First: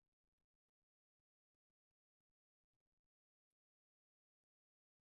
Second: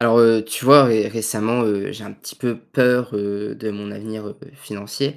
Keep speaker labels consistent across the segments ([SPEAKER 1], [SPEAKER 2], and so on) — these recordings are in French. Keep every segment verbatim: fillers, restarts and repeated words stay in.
[SPEAKER 1] Alors, heu, tu vois ré récemment, heu, j'ai un petit peu peur, heu, de mon avenir, heu, financier.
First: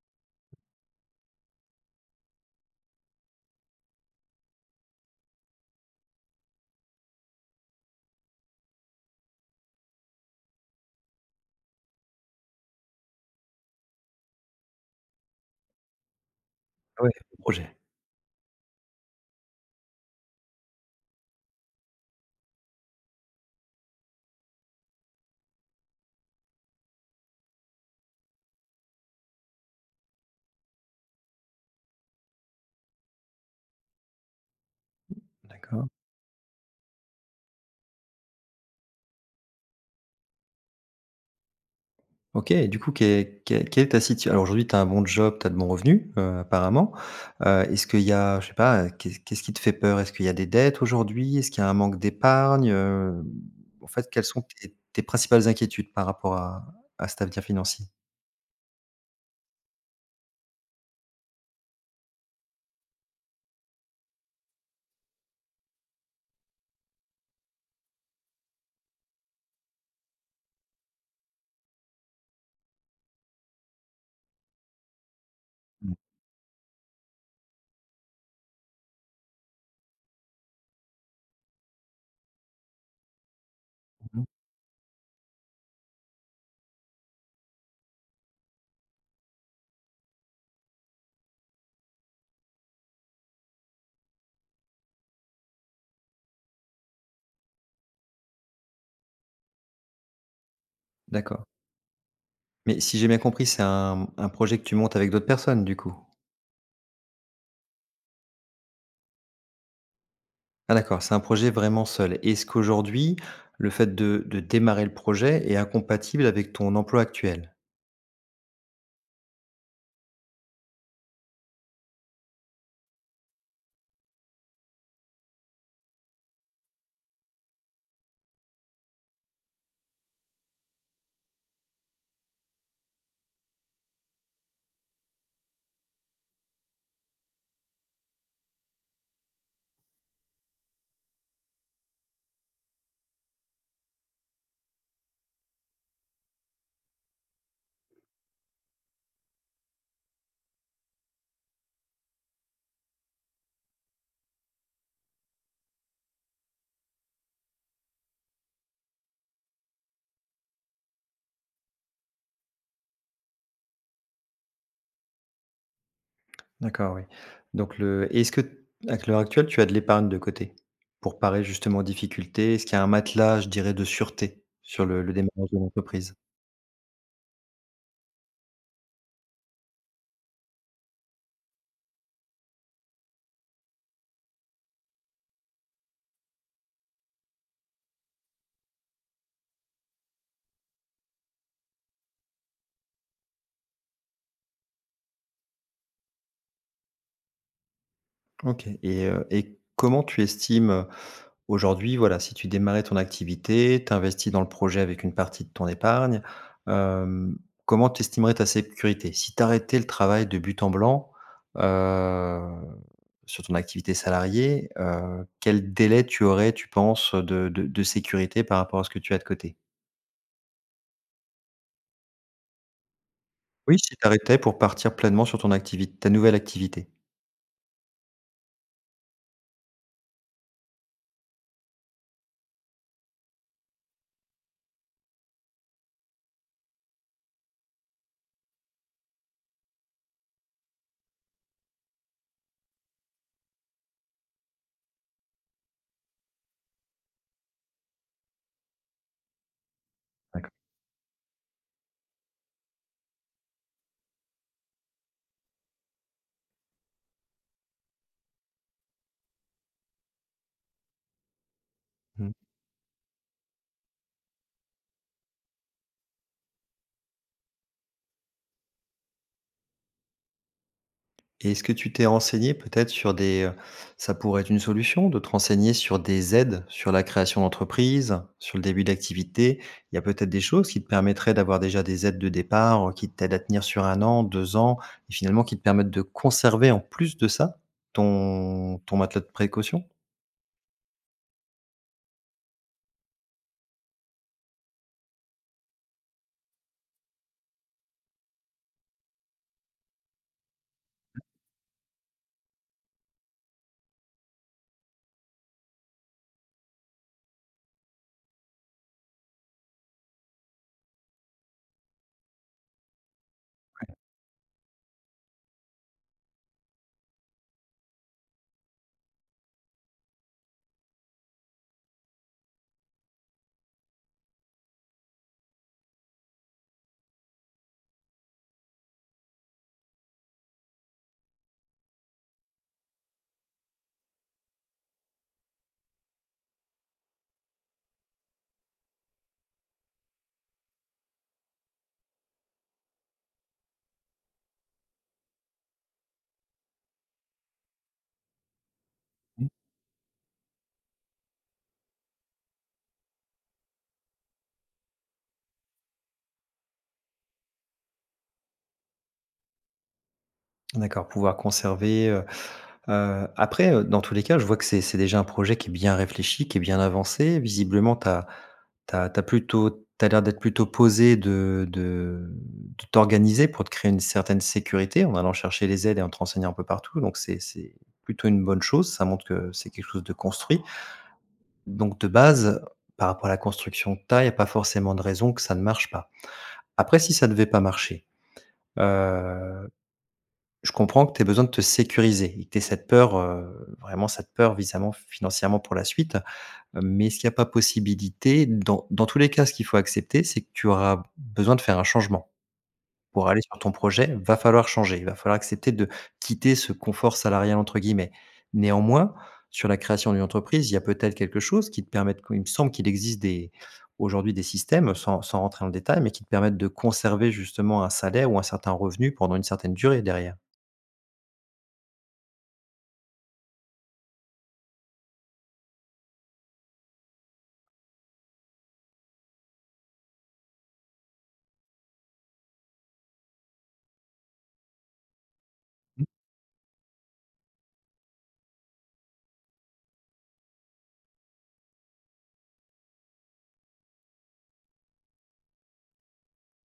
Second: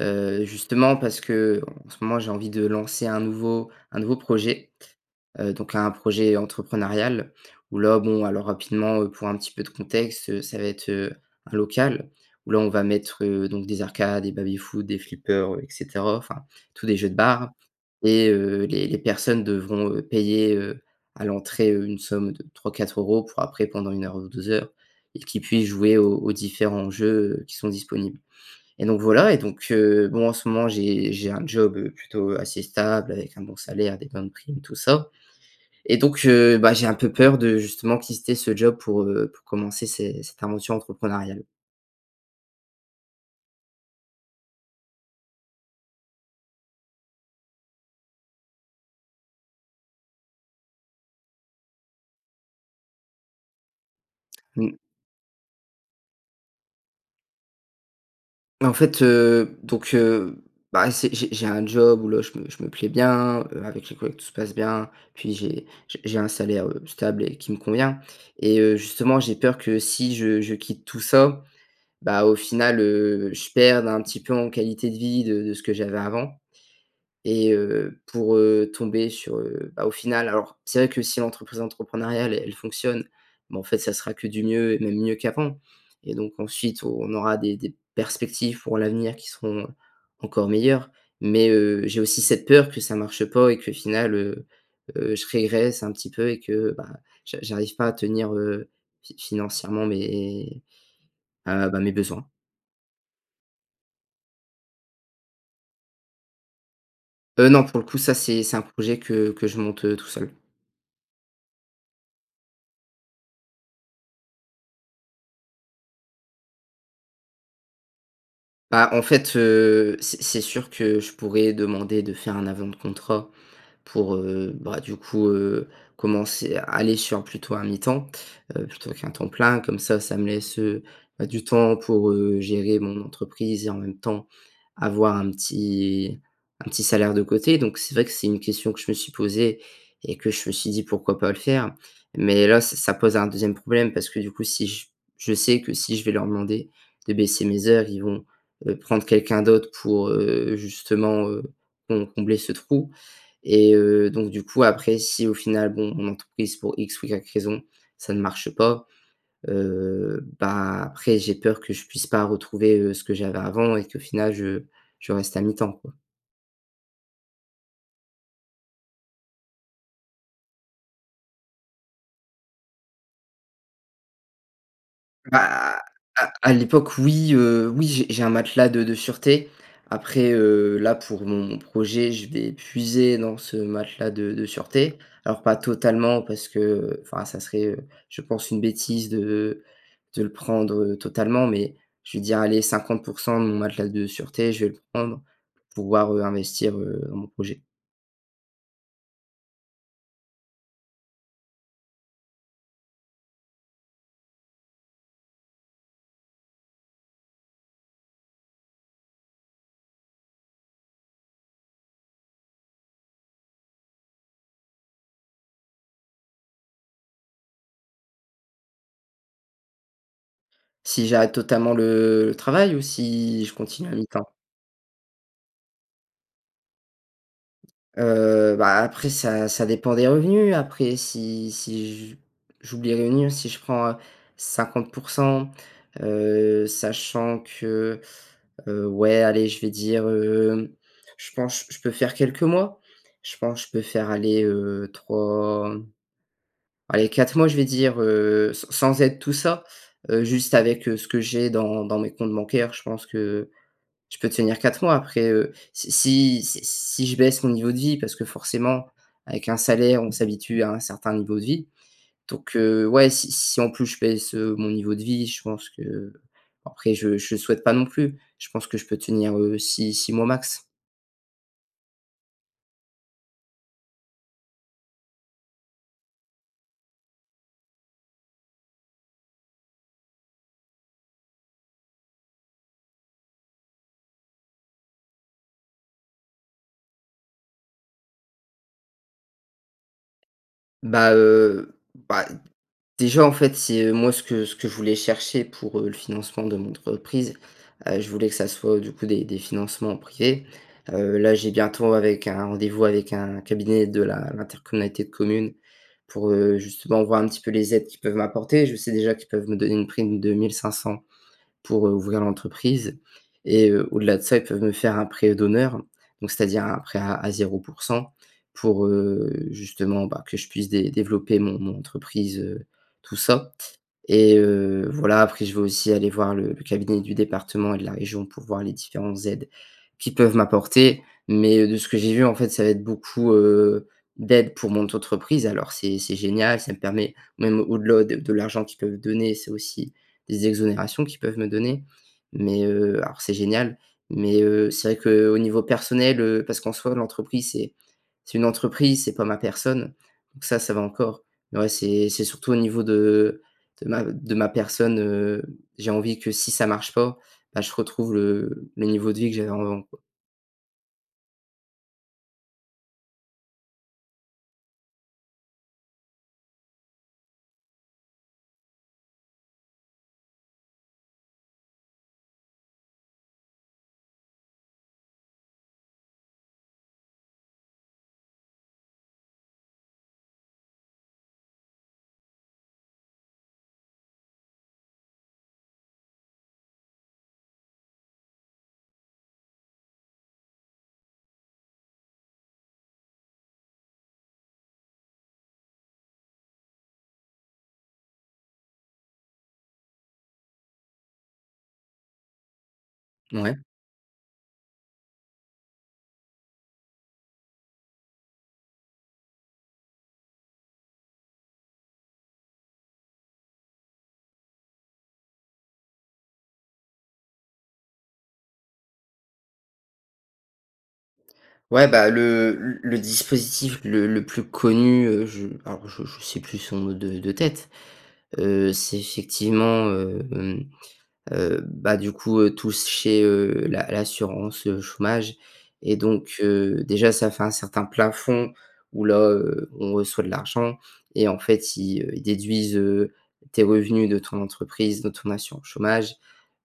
[SPEAKER 1] Heu, justement parce qu'en ce moment j'ai envie de lancer un nouveau un nouveau projet. Heu, donc un projet entrepreneurial où là, bon alors rapidement, heu, pour un petit peu de contexte, heu, ça va être, heu, un local où là on va mettre, heu, donc des arcades, des baby-foot, des flippers, heu et cetera. Enfin tous des
[SPEAKER 2] Ah ouais,
[SPEAKER 1] jeux de
[SPEAKER 2] gros
[SPEAKER 1] bar
[SPEAKER 2] projet.
[SPEAKER 1] et heu, les les personnes devront, heu, payer, heu, à l'entrée, heu, une somme de trois-quatre euros pour après pendant une heure ou deux heures et qu'ils puissent jouer aux aux différents jeux qui sont disponibles. Et donc voilà et donc, heu, bon en ce moment j'ai j'ai un job, heu, plutôt assez stable avec un bon salaire, des bonnes primes, tout ça
[SPEAKER 2] D'accord.
[SPEAKER 1] et donc, heu, bah, j'ai un peu peur de justement quister ce job pour, heu, pour commencer cé cette invention entrepreneuriale.
[SPEAKER 2] OK et du coup, que que quelle est ta situ alors aujourd'hui tu as un bon job, tu as de bons revenus, heu, apparemment. Heu, est-ce qu'il y a je ne sais pas, qu'est-ce qu'est ce qui te fait peur? Est-ce qu'il y a des dettes aujourd'hui? Est-ce qu'il y a un manque d'épargne? Heu, en fait quelles sont tes
[SPEAKER 1] Mmh.
[SPEAKER 2] tes principales inquiétudes par rapport à à cet avenir financier?
[SPEAKER 1] Mais fait, heu, donc, heu, bah, c'est j'ai j'ai un job où là je me je me plais bien, heu, avec les collègues tout se passe bien, puis j'ai j j'ai un salaire, heu, stable et qui me convient. Et heu, justement j'ai peur que si je je quitte tout ça, bah, au final, heu, je perde un petit peu en qualité de vie de de ce que
[SPEAKER 2] Mmh.
[SPEAKER 1] j'avais avant et heu, pour heu, tomber sur heu, bah, au final alors c'est vrai que si l'entreprise entrepreneuriale elle fonctionne, bon en fait ça sera
[SPEAKER 2] Mmh mh.
[SPEAKER 1] que du mieux et même mieux qu'avant et donc ensuite on on aura des des perspectives pour l'avenir qui seront encore meilleures. Mais, heu, j'ai aussi cette peur que ça marche pas et qu'au final, heu, heu, je régresse un petit peu et que, bah, j'a j'arrive pas à tenir, heu, fi financièrement mes,
[SPEAKER 2] D'accord.
[SPEAKER 1] heu, bah, mes besoins.
[SPEAKER 2] Mais si j'ai bien compris, c'est un mmh, un projet que tu montes avec d'autres personnes du coup?
[SPEAKER 1] Heu, non, pour le coup, ça c'est c'est un projet que que je monte, heu, tout seul.
[SPEAKER 2] Ah d'accord, c'est un projet vraiment seul. Est-ce qu'aujourd'hui, le fait de de démarrer le projet est incompatible avec ton emploi actuel?
[SPEAKER 1] Bah, en fait, heu, c'est c'est sûr que je pourrais demander de faire un avenant de contrat pour, heu, bah, du coup, heu, commencer à aller sur plutôt un mi-temps, heu, plutôt qu'un temps plein. Comme ça ça me laisse, heu, bah, du temps pour, heu, gérer mon entreprise et, en même temps, avoir un petit un petit salaire de côté. Donc c'est vrai que c'est une question que je me suis posée et que je me suis dit: «Pourquoi pas le faire?» mais là, ça ça pose un deuxième problème parce que, du coup, si je s je sais que si je vais leur demander de baisser mes heures. Ils vont, heu, prendre, heu, quelqu'un d'autre pour, heu, justement, heu, com combler ce trou. Et heu, donc du coup, après, si au final, bon, mon entreprise, pour X ou Y raison, ça ne marche pas, heu, bah, après, j'ai peur que je puisse pas retrouver, heu, ce que j'avais avant et qu'au final je je reste à mi-temps, quoi.
[SPEAKER 2] D'accord oui. Donc le est-ce que, à qu l'heure actuelle, tu as de l'épargne de côté? Pour parer, justement, aux difficultés? Est-ce qu'il y a un matelas, je dirais, de sûreté sur le le démarrage de
[SPEAKER 1] Bah,
[SPEAKER 2] l'entreprise?
[SPEAKER 1] à à l'époque oui. Heu, oui, j'ai j'ai un matelas de de sûreté. Après, heu, là, pour mon projet, je vais puiser dans ce matelas de de sûreté. Alors pas totalement parce que, heu, enfin, ça serait, heu, je pense une bêtise de de le prendre, heu, totalement. Mais je veux dire, allez, cinquante pour cent de mon matelas de sûreté, je vais le prendre, pouvoir, heu, investir, heu, dans mon projet.
[SPEAKER 2] OK. Et, heu, et comment tu estimes, heu, aujourd'hui, voilà, si tu démarrais ton activité, tu investis dans le projet avec une partie de ton épargne, hem, comment tu estimerais ta sécurité? Si tu arrêtais le travail de but en blanc, heu, sur ton activité salariée, heu, quel délai tu aurais, tu penses, de de de sécurité par rapport à ce que tu as de côté?
[SPEAKER 1] Si j'arrête totalement le travail ou si je
[SPEAKER 2] Oui,
[SPEAKER 1] continue à
[SPEAKER 2] si tu
[SPEAKER 1] mi-temps?
[SPEAKER 2] arrêtais pour partir pleinement sur ton activi ta nouvelle activité.
[SPEAKER 1] Heu, bah, après ça ça dépend des revenus après si si j j'oublie rien si je prends, heu, cinquante pour cent, heu, sachant que, heu, ouais, allez, je vais dire, hem, je pense je peux faire quelques mois. Je pense je peux faire allez, heu, trois, allez, quatre mois je vais dire, heu, sans sans aide, tout ça. Heu,
[SPEAKER 2] [unintelligible]
[SPEAKER 1] juste avec ce que j'ai dans dans mes comptes bancaires, je pense que je peux tenir quatre mois. Après, heu, si si si si je baisse mon niveau de vie parce que, forcément, avec un salaire on s'habitue à un certain niveau de vie.
[SPEAKER 2] Mmh.
[SPEAKER 1] Donc, heu, ouais si si, en plus, je baisse, heu, mon niveau de vie je pense que. Bon, après je je souhaite pas non plus, je pense que je peux tenir, heu, six-six mois max.
[SPEAKER 2] Et est-ce que tu t'es renseigné peut-être sur des, heu, ça pourrait être une solution de te renseigner sur des aides sur la création d'entreprise, sur le début d'activité, il y a peut-être des choses qui te permettraient d'avoir déjà des aides de départ, heu, qui t'aident à tenir sur un an, deux ans et finalement qui te permettent de conserver, en plus de ça, ton ton matelas de précaution?
[SPEAKER 1] Bah, heu. Bah. Déjà en fait c'est, heu, moi ce que ce que je voulais chercher pour, heu, le financement de mon entreprise. Heu, je voulais que ça soit du coup des des financements privés. Heu,
[SPEAKER 2] Mmh.
[SPEAKER 1] là j'ai bientôt avec un rendez-vous avec un cabinet de la l'intercommunalité de communes pour, heu, justement voir un petit peu les aides qui peuvent m'apporter. Je sais déjà qu'ils peuvent me donner une prime de mille cinq cents pour, heu, ouvrir l'entreprise. Et, heu,
[SPEAKER 2] Ouais.
[SPEAKER 1] au-delà de ça ils peuvent me faire un prêt d'honneur donc c'est-à-dire un prêt à zéro pour cent pour, heu, justement, bah, que je puisse dé développer mon mon entreprise, heu, tout ça. Et, heu, voilà, après je vais aussi aller voir le le cabinet du département et de la région pour voir les différentes aides qui peuvent m'apporter. Mais de ce que j'ai vu, en fait, ça va être beaucoup, heu, d'aide pour mon. [unintelligible] Alors c'est c'est génial ça me permet même au-delà de de l'argent qu'ils peuvent donner c'est aussi des exonérations qui peuvent me donner. Mais, heu, alors c'est génial mais, heu, c'est vrai qu'au niveau, heu, personnel, heu parce qu'en soi l'entreprise c'est c'est une entreprise c'est pas ma
[SPEAKER 2] Mmh.
[SPEAKER 1] personne. Donc ça, ça va encore mais en vrai c'est c'est surtout au niveau de, heu, de ma de ma personne, heu, j'ai envie que si ça marche pas. Bah, je retrouve le le niveau de vie que j'avais envant quoi.
[SPEAKER 2] D'accord pouvoir conserver, heu. Heu, après, heu, dans tous les cas je vois que c'est c'est déjà un projet qui est bien réfléchi, qui est bien avancé. Visiblement tu as tu as tu as plutôt tu as l'air d'être plutôt posé, de de de t'organiser pour te créer une certaine sécurité en allant chercher les aides et en te renseignant un peu partout, donc c'est c'est plutôt une bonne chose ça montre que c'est quelque chose de construit. Donc de base par rapport à la construction de taille, il y a pas forcément de raison que ça ne marche pas. Après, si ça ne devait pas marcher. Heu, je comprends que tu aies besoin de te sécuriser et que tu aies cette peur, heu, vraiment cette peur, visamment financièrement pour la suite. Mais est-ce qu'il y a pas possibilité dans dans tous les cas, ce qu'il faut accepter, c'est que tu auras besoin de faire un changement. Pour aller
[SPEAKER 1] Mouais.
[SPEAKER 2] sur ton projet, il va falloir changer, il va falloir accepter de quitter ce «confort salarial» entre guillemets. Néanmoins, sur la création d'une entreprise, il y a peut-être quelque chose qui te permette il me semble, qu'il existe des aujourd'hui, des systèmes sans sans rentrer dans le détail, mais qui te permettent de conserver justement un salaire ou un certain revenu pendant une certaine durée derrière.
[SPEAKER 1] Ouais, bah, le le le dispositif le le plus connu, heu, je alors, je je sais plus son nom de de tête. Heu, c'est effectivement, heu, hem, heu, bah, du coup tous chez, heu, la l'assurance, heu, chômage et
[SPEAKER 2] Mmh.
[SPEAKER 1] donc, heu, déjà ça fait un certain plafond où là, heu, on reçoit de l'argent. Et en fait, ils, heu, ils déduisent, heu, tes revenus de ton entreprise, de ton assurance chômage,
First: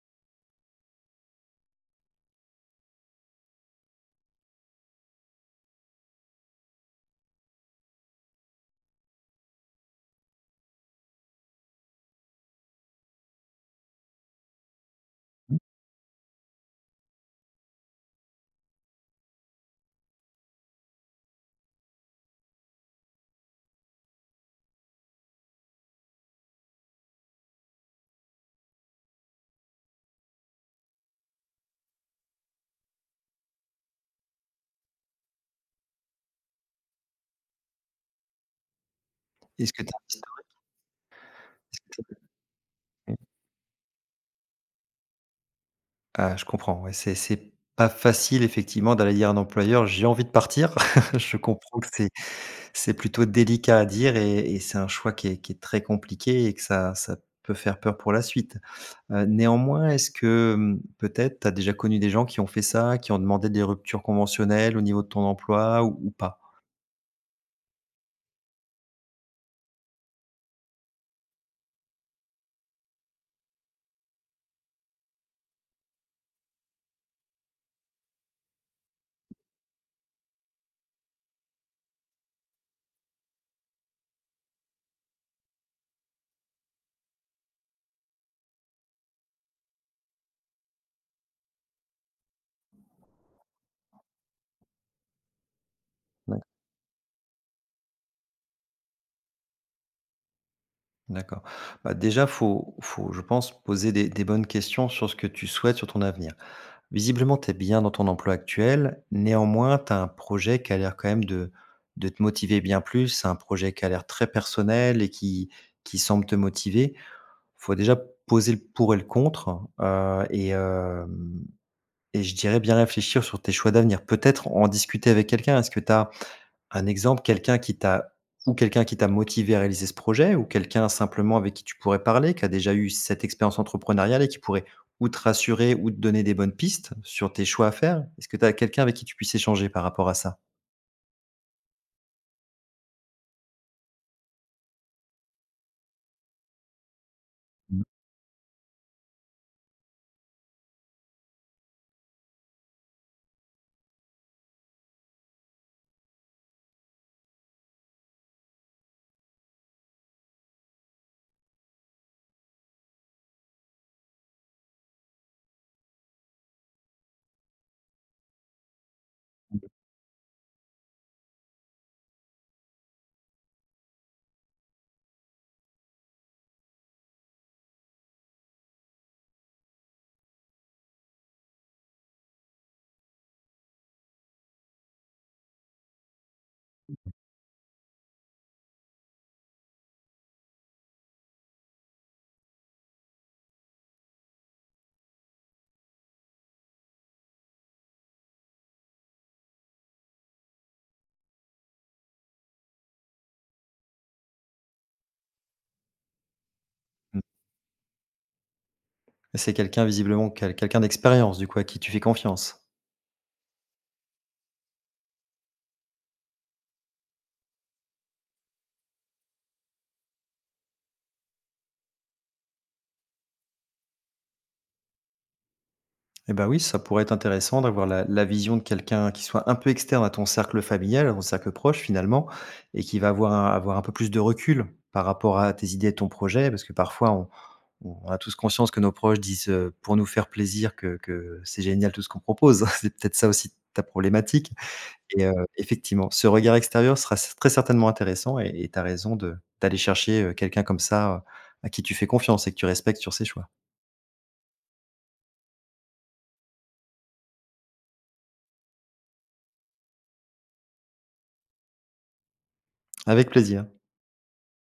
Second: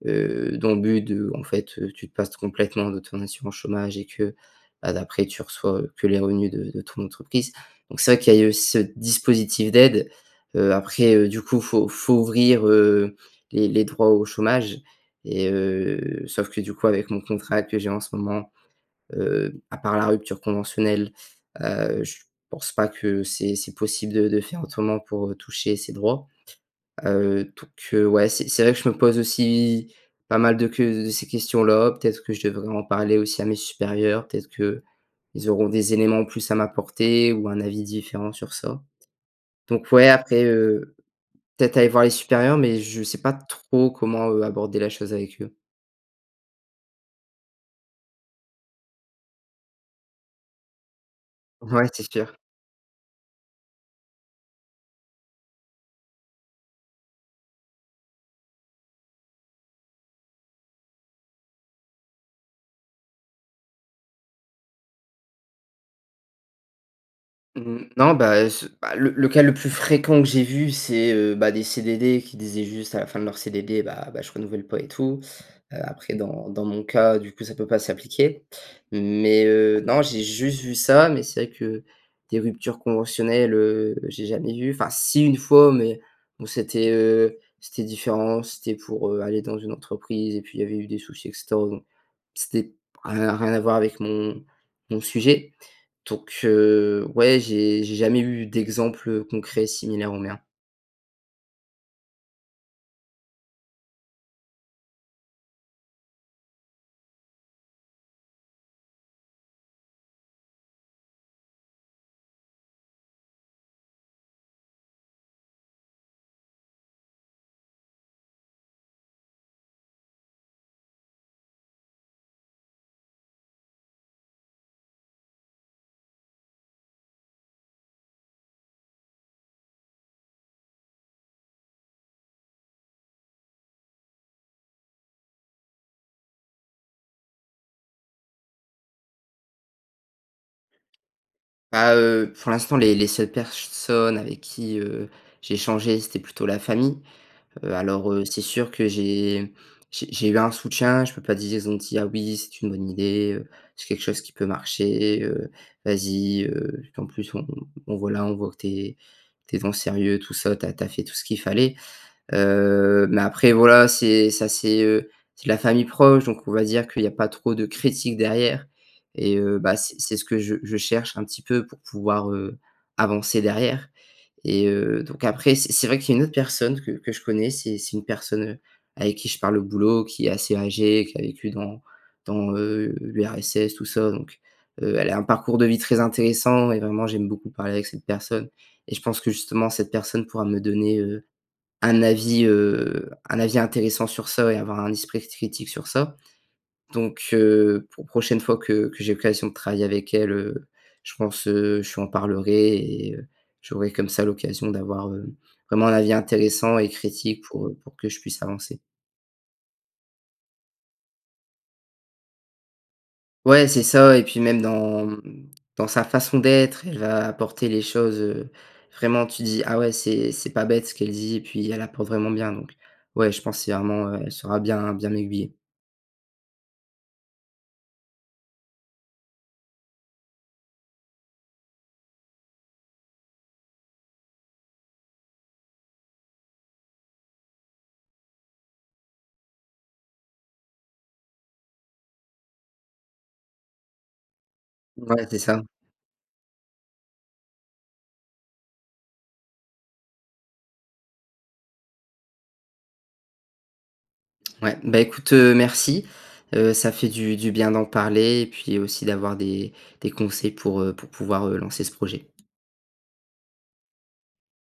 [SPEAKER 1] heu, dans le but de, en fait, heu, tu te passes complètement de ton assurance chômage et que, bah, d'après tu reçois, heu, que les revenus de de ton entreprise. Donc c'est vrai qu'il y a eu ce dispositif d'aide. Heu, après heu, du coup faut faut ouvrir, heu, les les droits au chômage et,
[SPEAKER 2] Mmh.
[SPEAKER 1] heu, sauf que du coup avec mon contrat que j'ai en ce moment, heu, à part la rupture conventionnelle, heu, je pense pas que c'est c'est possible de de faire autrement pour, heu, toucher ces droits. Heu, donc, heu, ouais, c'est c'est vrai que je me pose aussi pas mal de ques de ces questions-là. Peut-être que je devrais en parler aussi à mes supérieurs peut-être qu'ils auront des éléments en plus à m'apporter ou un avis différent sur ça.
[SPEAKER 2] Est-ce que tu
[SPEAKER 1] Donc,
[SPEAKER 2] as un
[SPEAKER 1] ouais
[SPEAKER 2] historique?
[SPEAKER 1] après, heu, peut-être
[SPEAKER 2] Est-ce
[SPEAKER 1] aller
[SPEAKER 2] que ça
[SPEAKER 1] voir les supérieurs, mais je
[SPEAKER 2] peut mmh.
[SPEAKER 1] sais pas trop comment, heu, aborder la chose avec eux.
[SPEAKER 2] Ah, je comprends, ouais, c'est c'est pas facile effectivement d'aller dire à un employeur, j'ai envie de partir. Je comprends que
[SPEAKER 1] Ouais,
[SPEAKER 2] c'est
[SPEAKER 1] c'est sûr.
[SPEAKER 2] c'est plutôt délicat à dire et et c'est un choix qui est qui est très compliqué et que ça ça peut faire peur pour la suite. Heu, néanmoins est-ce que, mmh, peut-être tu as déjà connu des gens qui ont fait ça? Qui ont demandé des ruptures conventionnelles au niveau de ton emploi ou ou pas?
[SPEAKER 1] Mmh mh. Non, bah, ce bah, le le cas le plus fréquent que j'ai vu, c'est, heu, bah, des CDD qui disaient juste à la fin de leur CDD, bah, bah, je renouvelle pas et tout. Heu, après dans dans mon cas, du coup, ça peut pas s'appliquer. Mais, heu, non j'ai juste vu ça mais c'est vrai que des ruptures conventionnelles, heu, j'ai jamais vu, enfin, si, une fois, mais bon, c'était, heu, c'était différent, c'était pour, heu, aller dans une entreprise et puis il y avait eu des soucis et cetera, bon. C'était rien rien à voir avec mon mon sujet. Donc,
[SPEAKER 2] [unintelligible]
[SPEAKER 1] heu, ouais j'ai j'ai jamais eu d'exemples, heu, concrets similaires aux miens.
[SPEAKER 2] D'accord, bah, déjà faut faut, je pense, poser des des bonnes questions sur ce que tu souhaites, sur ton avenir. Visiblement tu es bien dans ton emploi actuel, néanmoins, tu as un projet qui a l'air quand même de de te motiver bien plus, un projet qui a l'air très personnel et qui qui semble te motiver. Il faut déjà poser le pour et le contre, heu, et hem, et je dirais bien réfléchir sur tes choix d'avenir. Peut-être en discuter avec quelqu'un. Est-ce que tu as un exemple, quelqu'un qui t'a ou quelqu'un qui t'a motivé à réaliser ce projet, ou quelqu'un simplement avec qui tu pourrais parler qui a déjà eu cette expérience entrepreneuriale et qui pourrait, ou te rassurer ou te donner des bonnes pistes sur tes choix à faire? Est-ce que tu as quelqu'un avec qui tu puisses échanger par rapport à ça?
[SPEAKER 1] Bah, heu, pour l'instant les les seules personnes avec qui, heu, j'ai échangé c'était plutôt la famille. Heu,
[SPEAKER 2] Mmh.
[SPEAKER 1] alors, heu, c'est sûr, que j'ai j'ai j'ai eu un soutien, je peux pas dire, ils ont dit: «Ah oui, c'est une bonne idée, heu, c'est quelque chose qui peut marcher, heu, vas-y, heu, qu'en plus on on voilà. On voit que tu es tu es dans le sérieux tout ça tu as tu as fait tout ce qu'il fallait». Heu, mais après voilà, c'est ça c'est, heu, c'est la famille proche donc on va dire qu'il y a pas trop de critiques derrière. Et, heu,
[SPEAKER 2] OK.
[SPEAKER 1] bah, c'est c'est ce que je je cherche un petit peu pour pouvoir, heu, avancer derrière. Et, heu, donc, après c'est c'est vrai qu'il y a une autre personne que que je connais, c'est c'est une personne, heu, avec qui je parle au boulot, qui est assez âgée, qui a vécu dans dans, heu, l'URSS, tout ça, donc, heu, elle a un parcours de vie très intéressant et vraiment
[SPEAKER 2] [unintelligible]
[SPEAKER 1] j'aime beaucoup parler avec cette personne. Et je pense que justement cette personne pourra me donner, heu, un avis, heu, un avis intéressant sur ça et avoir un esprit critique sur ça. Donc, heu, pour prochaine fois que que j'ai l'occasion de travailler avec elle, heu, je pense, heu, je lui en parlerai et, heu, j'aurais, comme ça, l'occasion d'avoir, heu, vraiment un avis intéressant et
[SPEAKER 2] Mmh.
[SPEAKER 1] critique pour, heu, pour que je puisse avancer.
[SPEAKER 2] C'est quelqu'un visiblement, quel quelqu'un d'expérience du coup, à qui tu fais confiance?
[SPEAKER 1] Ouais, c'est ça et puis même dans, mmh, dans sa façon d'être, elle va apporter les choses, heu, vraiment tu dis: «Ah ouais, c'est c'est pas bête ce qu'elle dit» et puis elle apporte vraiment bien donc, ouais, je pense c'est vraiment elle saura bien bien m'aiguiller.
[SPEAKER 2] Et bah, oui, ça pourrait être intéressant d'avoir la la vision de quelqu'un qui soit un peu externe à ton cercle familial, au cercle proche finalement et qui va avoir un avoir un peu plus de recul, par rapport à tes idées et ton projet. Parce que parfois, on on a tous conscience que nos proches disent, heu, pour nous faire plaisir que que c'est génial tout ce qu'on propose. C'est peut-être ça aussi ta problématique et,
[SPEAKER 1] Voilà
[SPEAKER 2] heu,
[SPEAKER 1] c'est ça.
[SPEAKER 2] effectivement, ce regard extérieur sera cer très certainement intéressant et et tu as raison de d'aller chercher, heu, quelqu'un comme ça, à qui tu fais confiance et que tu respectes sur ses choix.
[SPEAKER 1] Ouais, bah, écoute, heu, merci. Heu, ça fait du du bien d'en parler et puis aussi d'avoir des des conseils pour, heu, pour pouvoir, heu, lancer ce projet.
[SPEAKER 2] Avec plaisir.